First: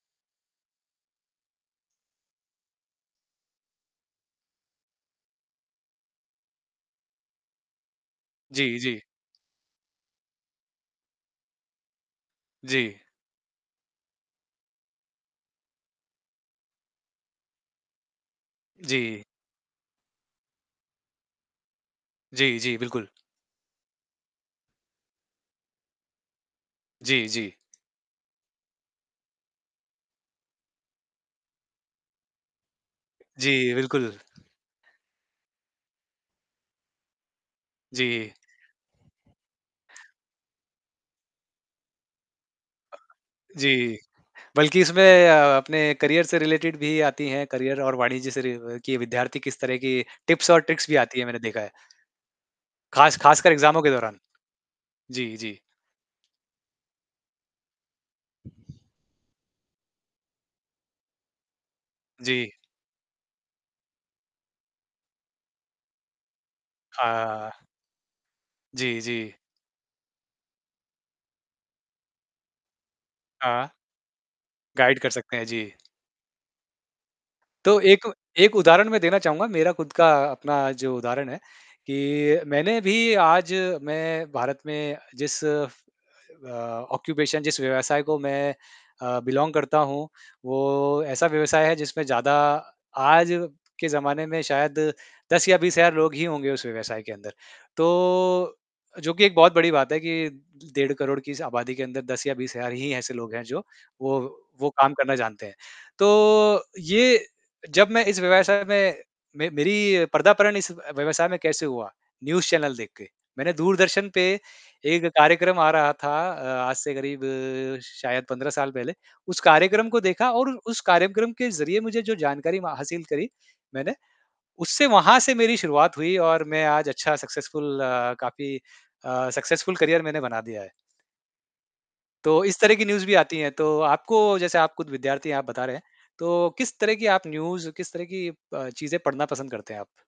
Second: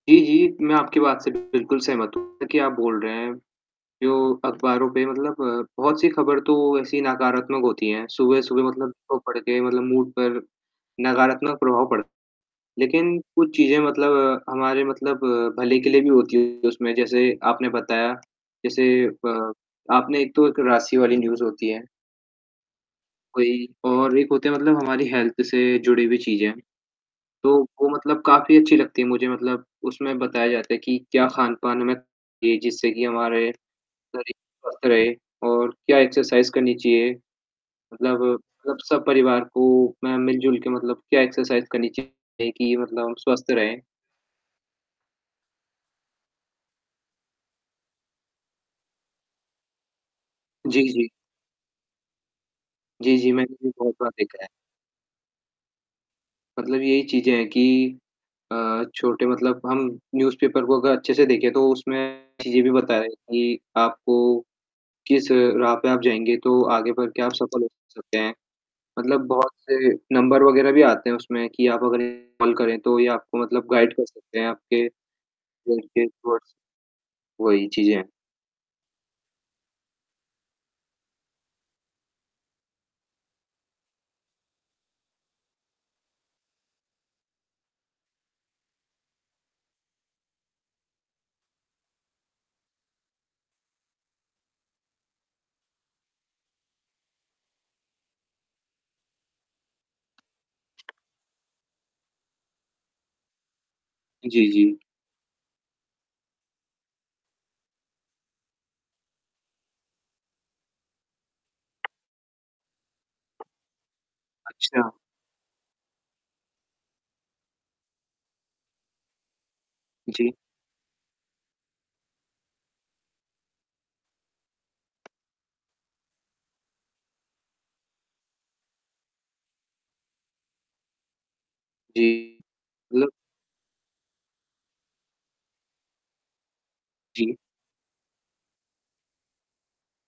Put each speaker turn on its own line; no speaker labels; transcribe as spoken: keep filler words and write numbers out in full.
जी, जी। मैं आपकी बात से बिल्कुल सहमत हूँ कि आप बोल रहे हैं, जो अखबारों पे मतलब बहुत सी खबर तो ऐसी नकारात्मक होती हैं, सुबह-सुबह
जी,
मतलब
जी।
तो पढ़ के मतलब मूड पर नकारात्मक प्रभाव पड़
जी।
लेकिन कुछ चीज़ें मतलब, हमारे मतलब भले के लिए भी होती है उसमें, जैसे आपने बताया, जैसे
जी।
ब आपने एक तो राशि वाली न्यूज़ होती है।
जी, जी, बिल्कुल।
वही और एक होते हैं मतलब हमारी हेल्थ से जुड़े हुई चीज़ हैं,
जी, जी।
तो वो मतलब काफ़ी अच्छी लगती है मुझे मतलब उसमें बताया जाता है कि क्या खान-पान हमें जी, जिससे कि हमारे,
जी, बिल्कुल।
शरीर स्वस्थ रहे और क्या एक्सरसाइज़ करनी चाहिए। मतलब
जी।
मतलब सब परिवार को मैं मिल-जुल के मतलब क्या एक्सरसाइज़ करनी चाहिए कि मतलब हम स्वस्थ रहें?
जी। बल्कि इसमें अ, अपने करियर से रिलेटेड भी आती हैं करियर और वाणिज्य से रि व की विद्यार्थी किस तरह की टिप्स और
जी,
ट्रिक्स भी
जी।
आती हैं मैंने देखा है।
जी,
ख़ास
जी,
ख़ासकर
मैंने भी
एग्ज़ामों के
बहुत बार
दौरान।
देखा है।
जी, जी।
मतलब यही चीज़ें हैं कि अ, छोटे मतलब हम न्यूज़ पेपर को अगर अच्छे-से देखें तो उसमें
जी।
चीज़ें भी बताएँ कि आपको, किस राह पे आप जाएँगे तो आगे बढ़ के आप
हाँ।
सफल हो सकते हैं।
जी,
मतलब
जी।
बहुत से नंबर वगैरह भी आते हैं उसमें कि आप अगर इन्हें कॉल करें तो ये आपको मतलब
हाँ।
गाइड कर सकते हैं आपके
गाइड कर सकते हैं। जी।
गोल के टुवर्ड्स वही
तो
चीज़ें है।
एक एक उदाहरण मैं देना चाहूँगा, मेरा खुद का अपना जो उदाहरण है, कि मैंने भी आज मैं भारत में जिस अ, ऑक्यूपेशन जिस व्यवसाय को मैं अ, बिलोंग करता हूँ, वो ऐसा व्यवसाय है जिसमें ज़्यादा आज के ज़माने में शायद दस या बीस हज़ार लोग ही होंगे उस व्यवसाय के अंदर। तो जो कि एक बहुत बड़ी बात है, कि डेढ़ करोड़ की इस आबादी के अंदर दस या बिस हज़ार ही ऐसे लोग हैं जो, वो
जी,
वो
जी।
काम करना जानते हैं। तो ये जब मैं इस व्यवसाय में, मैं मेरी पर्दापर्ण इस व व्यवसाय में कैसे हुआ न्यूज़ चैनल देख के, मैंने दूरदर्शन पे,
अच्छा।
एक कार्यक्रम आ रहा था अ, आज से करीब शायद पंद्रह साल पहले, उस कार्यक्रम को देखा
जी।
और उ उस कार्यक्रम के ज़रिए मुझे जो जानकारी मा हासिल करी मैंने, उससे वहाँ से मेरी शुरुआत हुई और मैं आज अच्छा सक्सेसफुल अ, काफ़ी अ, सक्सेसफुल करियर मैंने बना दिया है।
जी।
तो इस तरह की न्यूज़
मतलब
भी आती हैं। तो आपको जैसे आप खुद विद्यार्थी हैं आप बता रहे हैं, तो किस तरह की आप
जी।
न्यूज़, किस तरह की अ, चीज़ें पढ़ना पसंद करते हैं आप?